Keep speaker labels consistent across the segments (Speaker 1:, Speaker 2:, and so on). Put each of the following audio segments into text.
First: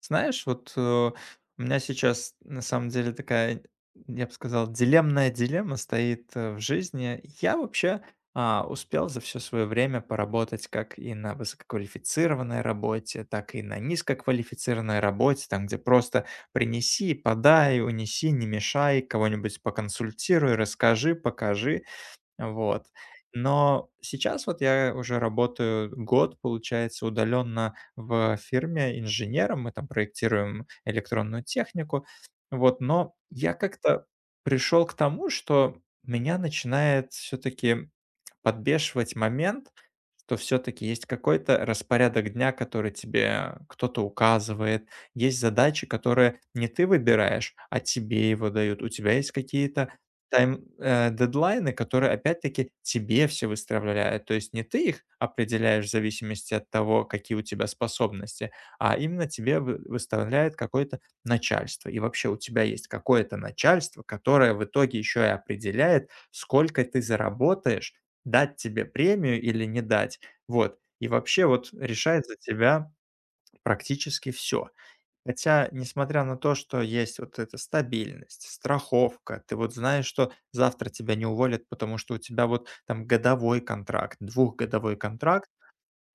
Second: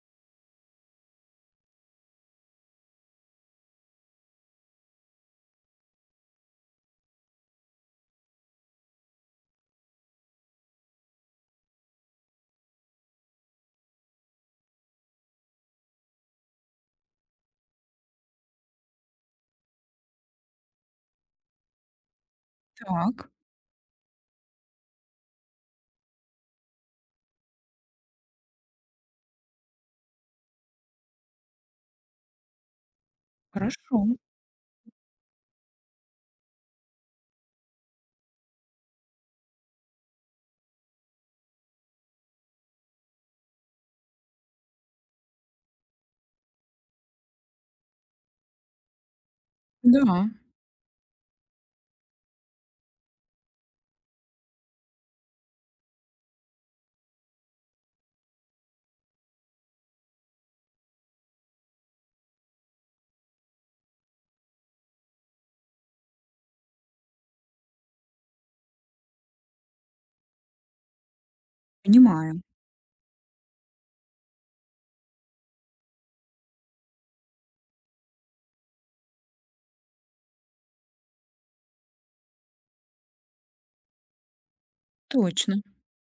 Speaker 1: Знаешь, вот, у меня сейчас на самом деле такая, я бы сказал, дилемная дилемма стоит, в жизни. Я вообще, успел за все свое время поработать как и на высококвалифицированной работе, так и на низкоквалифицированной работе, там, где просто принеси, подай, унеси, не мешай, кого-нибудь поконсультируй, расскажи, покажи. Вот.
Speaker 2: Так,
Speaker 1: Но сейчас вот я уже работаю год, получается, удаленно в фирме инженером. Мы там проектируем электронную технику. Вот, но я
Speaker 2: хорошо.
Speaker 1: как-то пришел к тому, что меня начинает все-таки подбешивать момент, что все-таки есть какой-то распорядок дня, который тебе кто-то указывает, есть задачи, которые не ты выбираешь, а тебе его дают. У тебя есть какие-то
Speaker 2: Да,
Speaker 1: Дедлайны, которые опять-таки тебе все выставляют. То есть не ты их определяешь в зависимости от того, какие у тебя способности, а именно тебе вы выставляет какое-то начальство. И вообще у тебя есть какое-то начальство, которое в итоге еще и определяет, сколько ты заработаешь, дать тебе премию или не дать. Вот. И вообще вот решает за
Speaker 2: понимаю.
Speaker 1: тебя практически все. Хотя, несмотря на то, что есть вот эта стабильность, страховка, ты вот знаешь, что завтра тебя не уволят, потому что у тебя вот там годовой контракт, двухгодовой контракт,
Speaker 2: Точно,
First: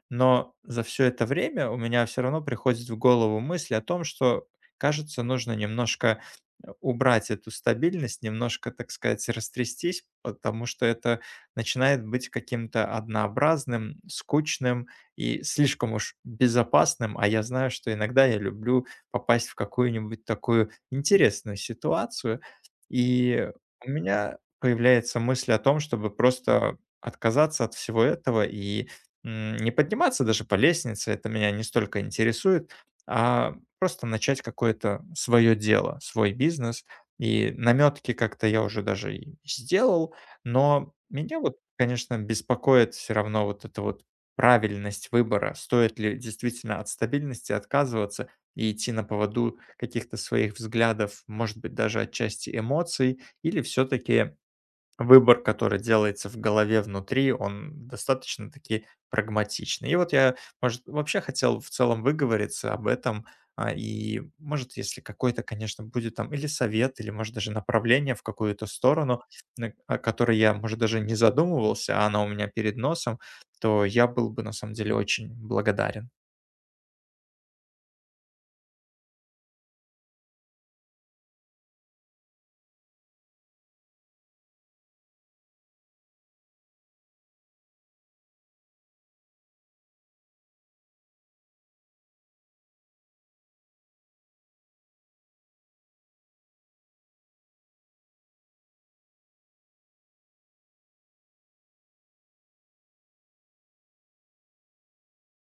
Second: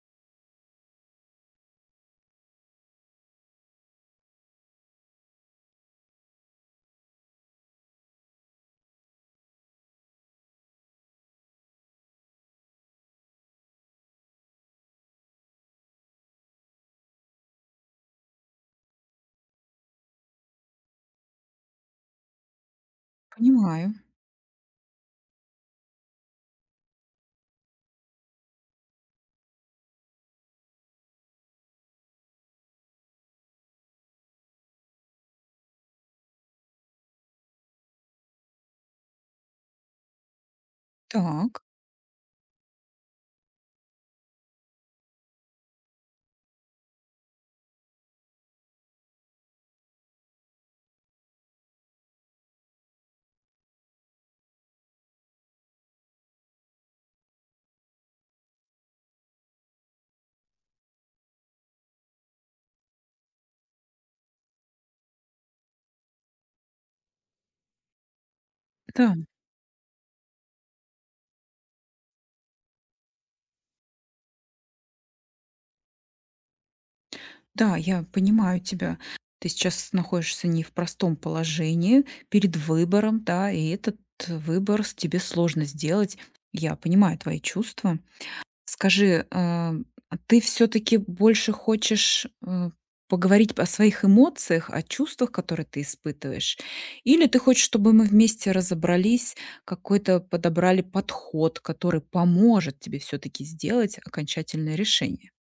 Speaker 1: но за все это время у меня все равно приходит в голову мысль о том, что, кажется, нужно немножко, убрать эту стабильность, немножко, так сказать, растрястись, потому что это начинает быть каким-то однообразным, скучным и слишком уж безопасным. А я знаю, что иногда я люблю попасть в какую-нибудь такую интересную ситуацию. И у
Speaker 2: понимаю.
Speaker 1: меня появляется мысль о том, чтобы просто отказаться от всего этого и не подниматься даже по лестнице, это меня не столько интересует, а просто начать какое-то свое дело, свой бизнес. И наметки как-то я уже даже и сделал, но меня вот,
Speaker 2: Так,
Speaker 1: конечно, беспокоит все равно вот эта вот правильность выбора, стоит ли действительно от стабильности отказываться и идти на поводу каких-то своих взглядов, может быть, даже отчасти эмоций, или все-таки выбор, который делается в голове внутри, он достаточно-таки прагматичный. И вот я, может, вообще хотел в целом выговориться об этом, и, может, если какой-то, конечно, будет там или совет, или, может, даже направление в какую-то сторону,
Speaker 2: да,
Speaker 1: о которой я, может, даже не задумывался, а она у меня перед носом, то я был бы, на самом деле, очень благодарен.
Speaker 2: да, я понимаю тебя. Ты сейчас находишься не в простом положении, перед выбором, да, и этот выбор с тебе сложно сделать. Я понимаю твои чувства. Скажи, а ты все-таки больше хочешь поговорить о своих эмоциях, о чувствах, которые ты испытываешь? Или ты хочешь, чтобы мы вместе разобрались, какой-то подобрали подход, который поможет тебе все-таки сделать окончательное решение?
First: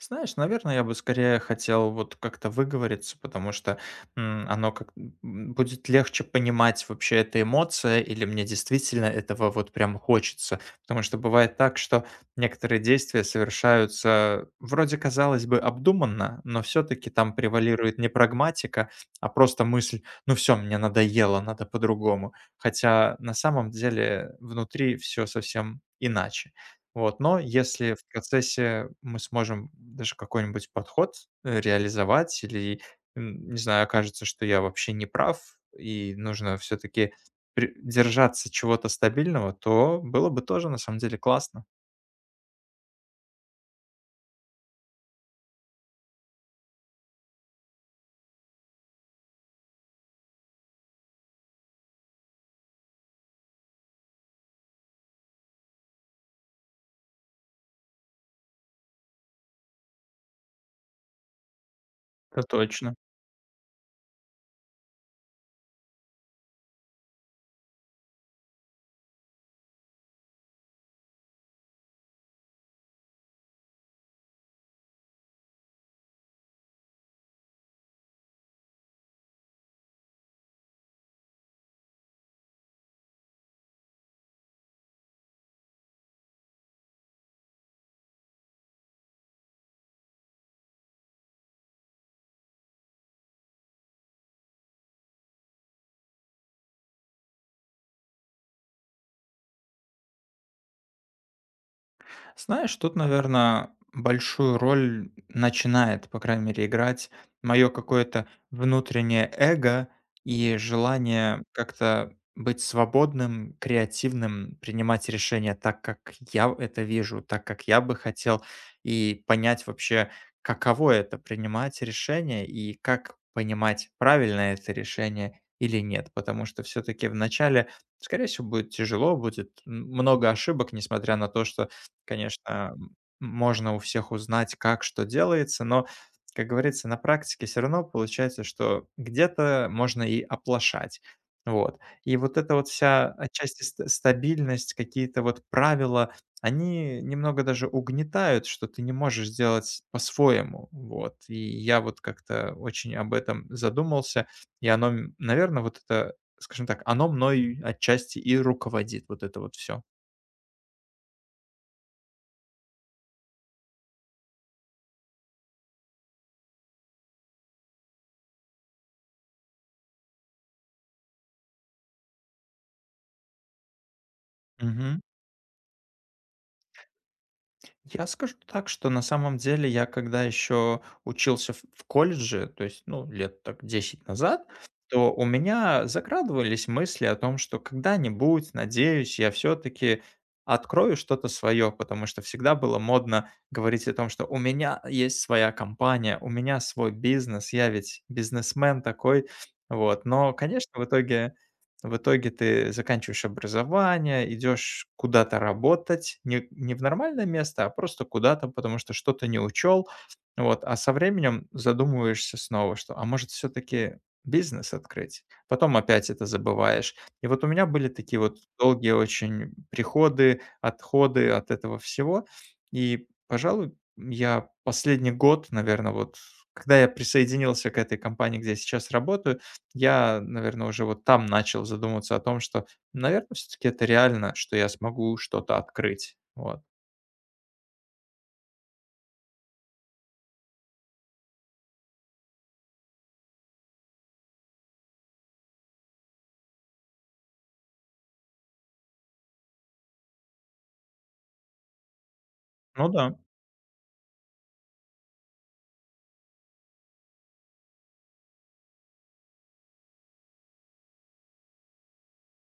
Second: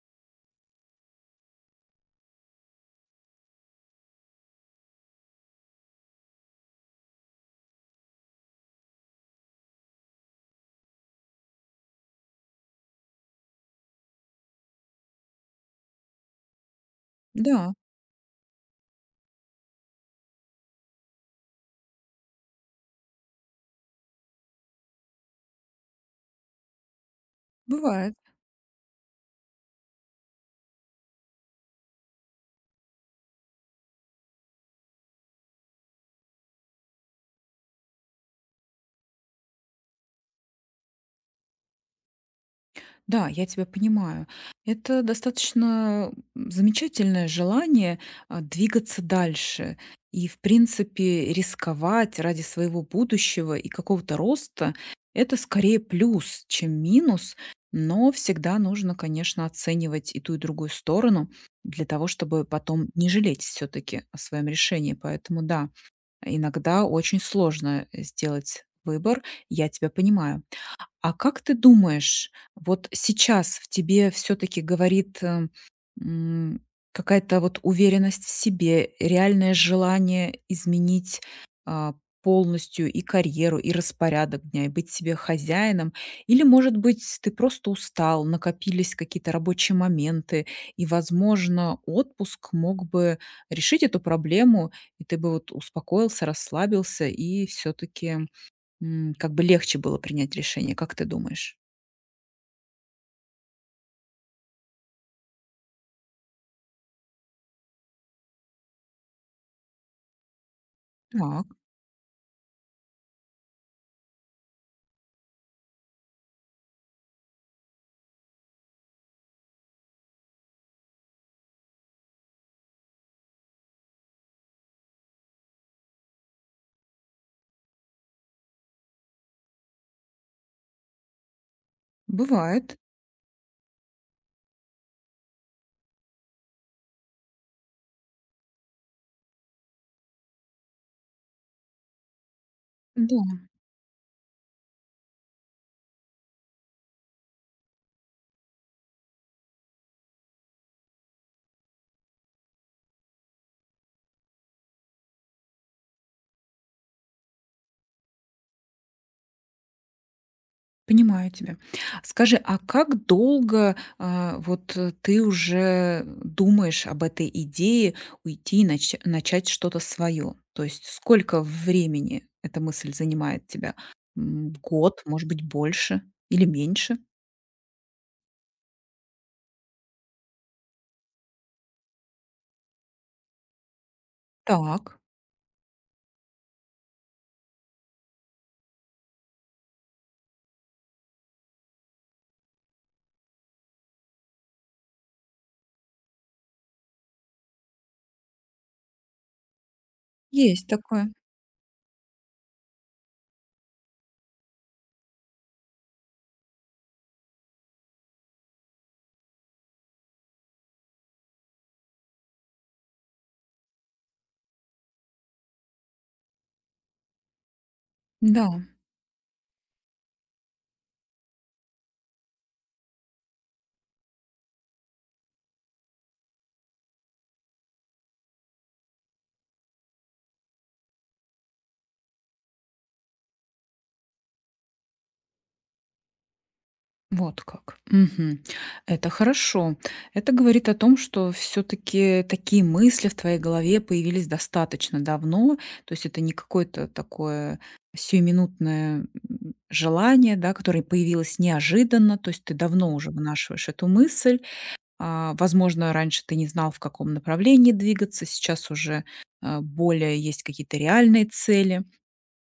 Speaker 1: Знаешь, наверное, я бы скорее хотел вот как-то выговориться, потому что оно как будет легче понимать вообще эта эмоция, или мне действительно этого вот прям хочется. Потому что бывает так, что некоторые действия совершаются вроде, казалось бы, обдуманно, но все-таки там
Speaker 2: Да,
Speaker 1: превалирует не прагматика, а просто мысль, ну все, мне надоело, надо по-другому. Хотя на самом деле внутри все совсем иначе. Вот, но если в
Speaker 2: бывает.
Speaker 1: процессе мы сможем даже какой-нибудь подход, реализовать или, не знаю, окажется, что я вообще не прав и нужно все-таки держаться чего-то стабильного, то было бы тоже на самом деле классно.
Speaker 2: Да, я тебя понимаю. Это достаточно замечательное желание двигаться дальше и, в принципе, рисковать ради своего будущего и какого-то роста. Это скорее плюс, чем минус, но всегда нужно, конечно, оценивать и ту, и другую сторону для того,
Speaker 1: Это
Speaker 2: чтобы потом
Speaker 1: точно.
Speaker 2: не жалеть все-таки о своем решении. Поэтому да, иногда очень сложно сделать выбор, я тебя понимаю. А как ты думаешь, вот сейчас в тебе все таки говорит, м, какая-то вот уверенность в себе, реальное желание изменить, а, полностью и карьеру, и распорядок дня, и быть себе хозяином? Или, может быть, ты просто устал, накопились какие-то рабочие моменты, и, возможно, отпуск мог бы решить эту проблему, и ты бы вот успокоился, расслабился и все таки как бы легче было принять решение, как ты думаешь?
Speaker 1: Знаешь, тут, наверное, большую роль начинает, по крайней мере, играть мое какое-то внутреннее эго и желание
Speaker 2: Так,
Speaker 1: как-то быть свободным, креативным, принимать решения так, как я это вижу, так, как я бы хотел, и понять вообще, каково это принимать решение и как понимать, правильно это решение или нет. Потому что все-таки в начале, скорее всего, будет тяжело, будет много ошибок, несмотря на то, что конечно,
Speaker 2: бывает.
Speaker 1: можно у всех узнать, как что делается, но, как говорится, на практике все равно получается, что где-то можно и оплошать. Вот. И вот эта вот вся
Speaker 2: Да,
Speaker 1: отчасти ст стабильность, какие-то вот правила, они немного даже угнетают, что ты не можешь делать по-своему. Вот. И я вот как-то очень об этом задумался, и оно, наверное, вот это, скажем так, оно мной отчасти и руководит, вот это вот все.
Speaker 2: понимаю тебя. Скажи, а как долго ты уже думаешь об этой идее уйти и начать что-то свое? То есть сколько времени эта мысль занимает тебя? Год, может быть, больше или меньше?
Speaker 1: Я скажу так, что на самом деле я когда еще учился в колледже, то есть, ну, лет так 10 назад,
Speaker 2: Так,
Speaker 1: то у меня закрадывались мысли о том, что когда-нибудь, надеюсь, я все-таки открою что-то свое, потому что всегда было модно говорить о том, что у меня есть своя компания, у меня свой бизнес, я ведь бизнесмен такой, вот. Но,
Speaker 2: есть
Speaker 1: конечно,
Speaker 2: такое.
Speaker 1: в итоге ты заканчиваешь образование, идешь куда-то работать, не, не в нормальное место, а просто куда-то, потому что что-то не учел. Вот. А со временем задумываешься снова, что, а может, все-таки бизнес открыть? Потом опять это забываешь. И вот у меня были такие вот
Speaker 2: Да.
Speaker 1: долгие очень приходы, отходы от этого всего. И, пожалуй, я последний год, наверное, вот когда я присоединился к этой компании, где я сейчас работаю, я, наверное, уже вот там начал задумываться о том, что, наверное, все-таки это реально, что я смогу что-то открыть. Вот.
Speaker 2: Вот как. Мгм. Это хорошо. Это говорит о том, что все-таки такие мысли в твоей голове появились достаточно давно. То есть это не какое-то такое сиюминутное желание, да, которое появилось неожиданно. То есть ты
Speaker 1: Ну
Speaker 2: давно уже
Speaker 1: да.
Speaker 2: вынашиваешь эту мысль. А, возможно, раньше ты не знал, в каком направлении двигаться. Сейчас уже более есть какие-то реальные цели.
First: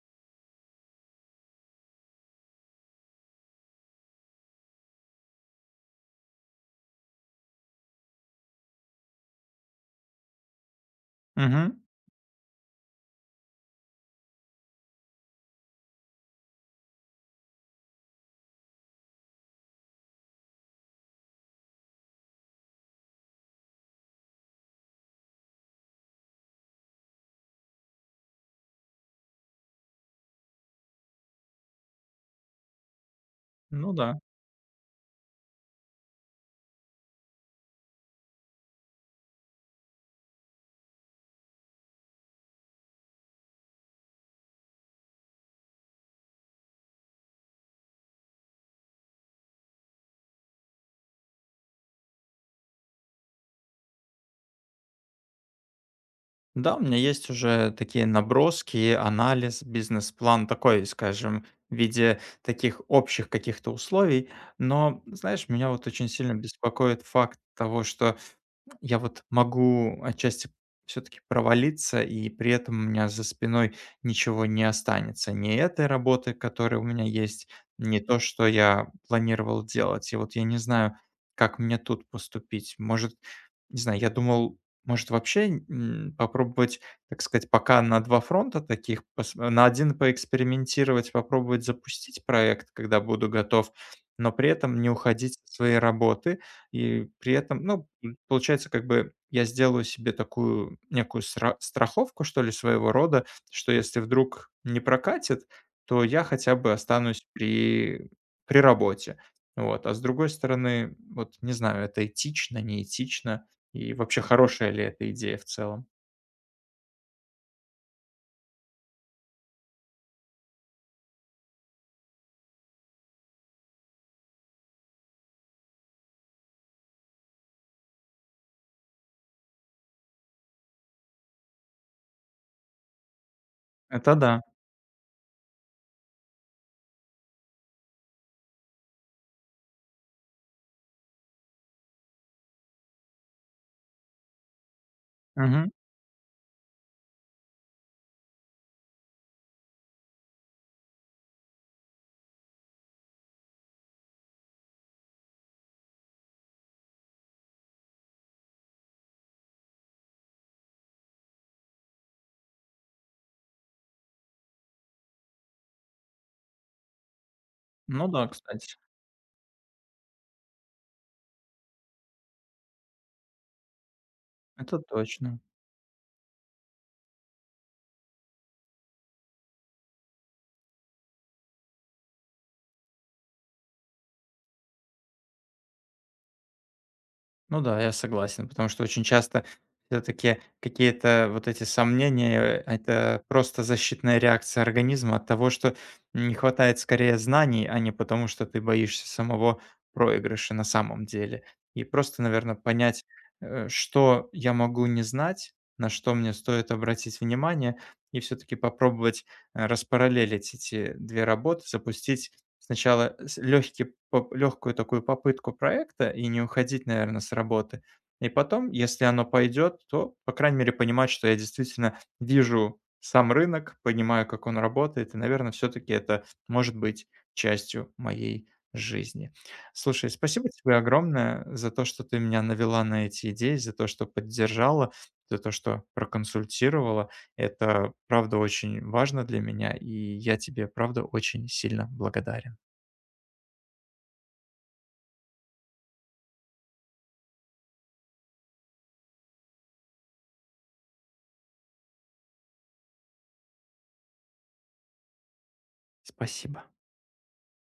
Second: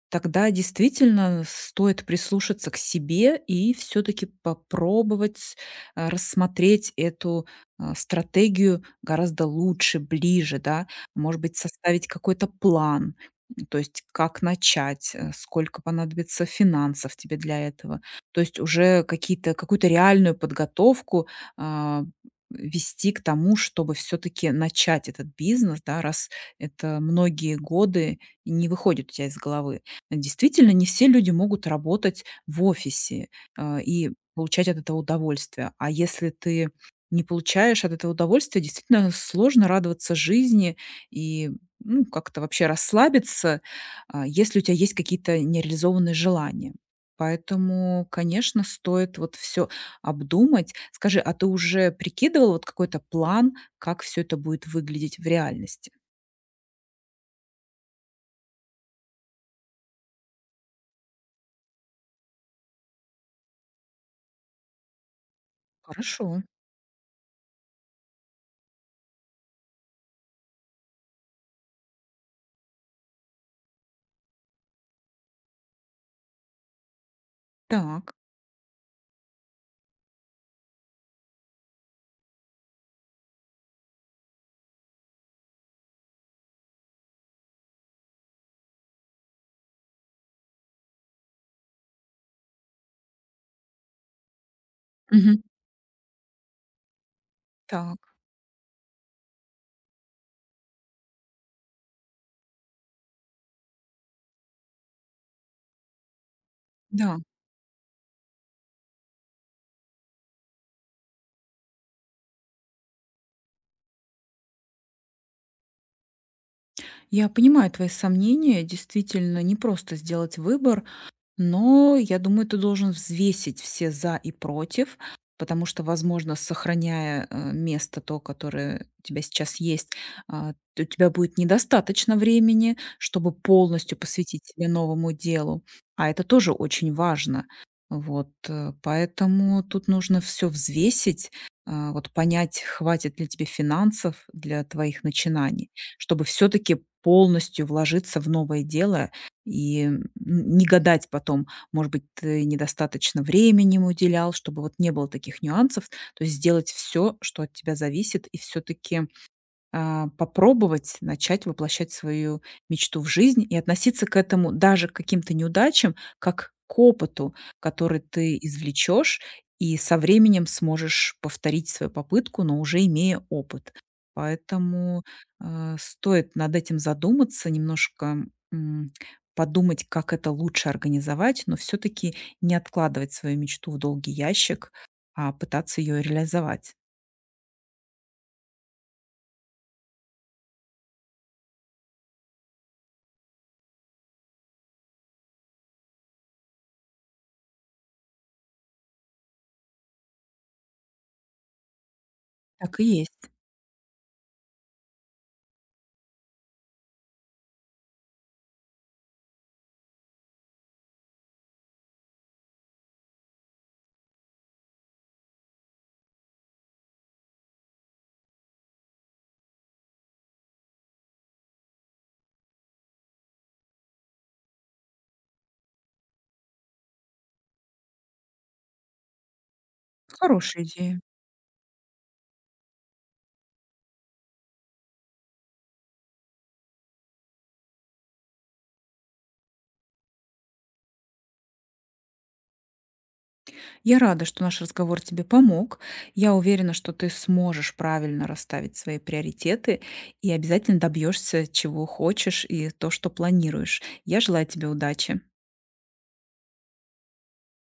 Speaker 2: Тогда действительно стоит прислушаться к себе и все-таки попробовать рассмотреть эту стратегию гораздо лучше, ближе, да, может быть,
Speaker 1: Мгм.
Speaker 2: составить какой-то план, то есть как начать, сколько понадобится финансов тебе для этого, то есть уже какие-то, какую-то реальную подготовку а, вести к тому, чтобы все-таки начать этот бизнес, да, раз это многие годы не выходит у тебя из головы. Действительно, не все люди могут работать в офисе,
Speaker 1: Ну
Speaker 2: и
Speaker 1: да.
Speaker 2: получать от этого удовольствие. А если ты не получаешь от этого удовольствия, действительно сложно радоваться жизни и, ну, как-то вообще расслабиться, если у тебя есть какие-то нереализованные желания. Поэтому, конечно, стоит вот все обдумать. Скажи, а ты уже прикидывала вот какой-то план, как все это будет выглядеть в реальности?
Speaker 1: Да, у меня есть уже такие наброски, анализ, бизнес-план такой, скажем, в виде таких общих каких-то условий. Но, знаешь, меня вот очень сильно
Speaker 2: Хорошо.
Speaker 1: беспокоит факт того, что я вот могу отчасти все-таки провалиться, и при этом у меня за спиной ничего не останется. Ни этой работы, которая у меня есть, ни
Speaker 2: Так.
Speaker 1: то, что я планировал делать. И вот я не знаю, как мне тут поступить. Может, не знаю, я думал, может вообще попробовать, так сказать, пока на два фронта таких, на один поэкспериментировать, попробовать запустить проект, когда буду готов, но при этом не уходить
Speaker 2: Мгм.
Speaker 1: от своей работы, и при этом, ну,
Speaker 2: Так.
Speaker 1: получается, как бы я сделаю себе такую некую страховку, что ли, своего рода, что если вдруг не прокатит, то я хотя бы
Speaker 2: Да.
Speaker 1: останусь при, при работе. Вот. А с другой стороны, вот не знаю, это этично, неэтично, и вообще хорошая ли эта идея в целом.
Speaker 2: Я понимаю твои сомнения. Действительно, не просто сделать выбор, но я думаю, ты должен взвесить все "за" и "против", потому что, возможно, сохраняя, место то, которое у тебя сейчас есть, а, т у тебя будет недостаточно времени, чтобы полностью
Speaker 1: Это да.
Speaker 2: посвятить себе новому делу, а это тоже очень важно. Поэтому тут нужно все взвесить, вот понять, хватит ли тебе финансов для твоих
Speaker 1: Мгм.
Speaker 2: начинаний, чтобы все таки полностью вложиться в новое дело и не гадать потом, может быть, ты недостаточно времени ему уделял, чтобы вот не было таких нюансов. То есть сделать все, что от тебя зависит, и все таки попробовать начать воплощать свою мечту в жизнь и относиться к этому, даже к каким-то неудачам, как к опыту, который
Speaker 1: Ну да,
Speaker 2: ты
Speaker 1: кстати,
Speaker 2: извлечешь и со временем сможешь повторить свою попытку, но уже имея опыт.
Speaker 1: это
Speaker 2: Поэтому,
Speaker 1: точно.
Speaker 2: стоит над этим задуматься, немножко, м, подумать, как это лучше организовать, но все таки не откладывать свою мечту в долгий ящик, а пытаться ее реализовать.
Speaker 1: Ну да, я согласен, потому что очень часто все-таки какие-то вот эти сомнения, это просто защитная реакция организма от того, что не хватает скорее знаний, а не потому, что ты боишься самого проигрыша на самом деле. И просто, наверное,
Speaker 2: Так и
Speaker 1: понять,
Speaker 2: есть.
Speaker 1: что я могу не знать, на что мне стоит обратить внимание, и все-таки попробовать распараллелить эти две работы, запустить сначала с лёгкий поп лёгкую такую попытку проекта и не уходить, наверное, с работы. И потом, если оно пойдет, то, по крайней мере, понимать, что я действительно вижу сам рынок, понимаю, как он работает, и, наверное, все таки это может быть частью моей жизни. Слушай, спасибо
Speaker 2: Хорошая
Speaker 1: тебе
Speaker 2: идея.
Speaker 1: огромное за то, что ты меня навела на эти идеи, за то, что поддержала, за то, что проконсультировала. Это правда очень важно для меня, и я тебе правда очень сильно благодарен.
Speaker 2: Я рада, что наш разговор тебе помог. Я уверена, что ты сможешь правильно расставить свои приоритеты и обязательно добьешься, чего хочешь и то, что планируешь. Я желаю тебе удачи.
Speaker 1: Спасибо.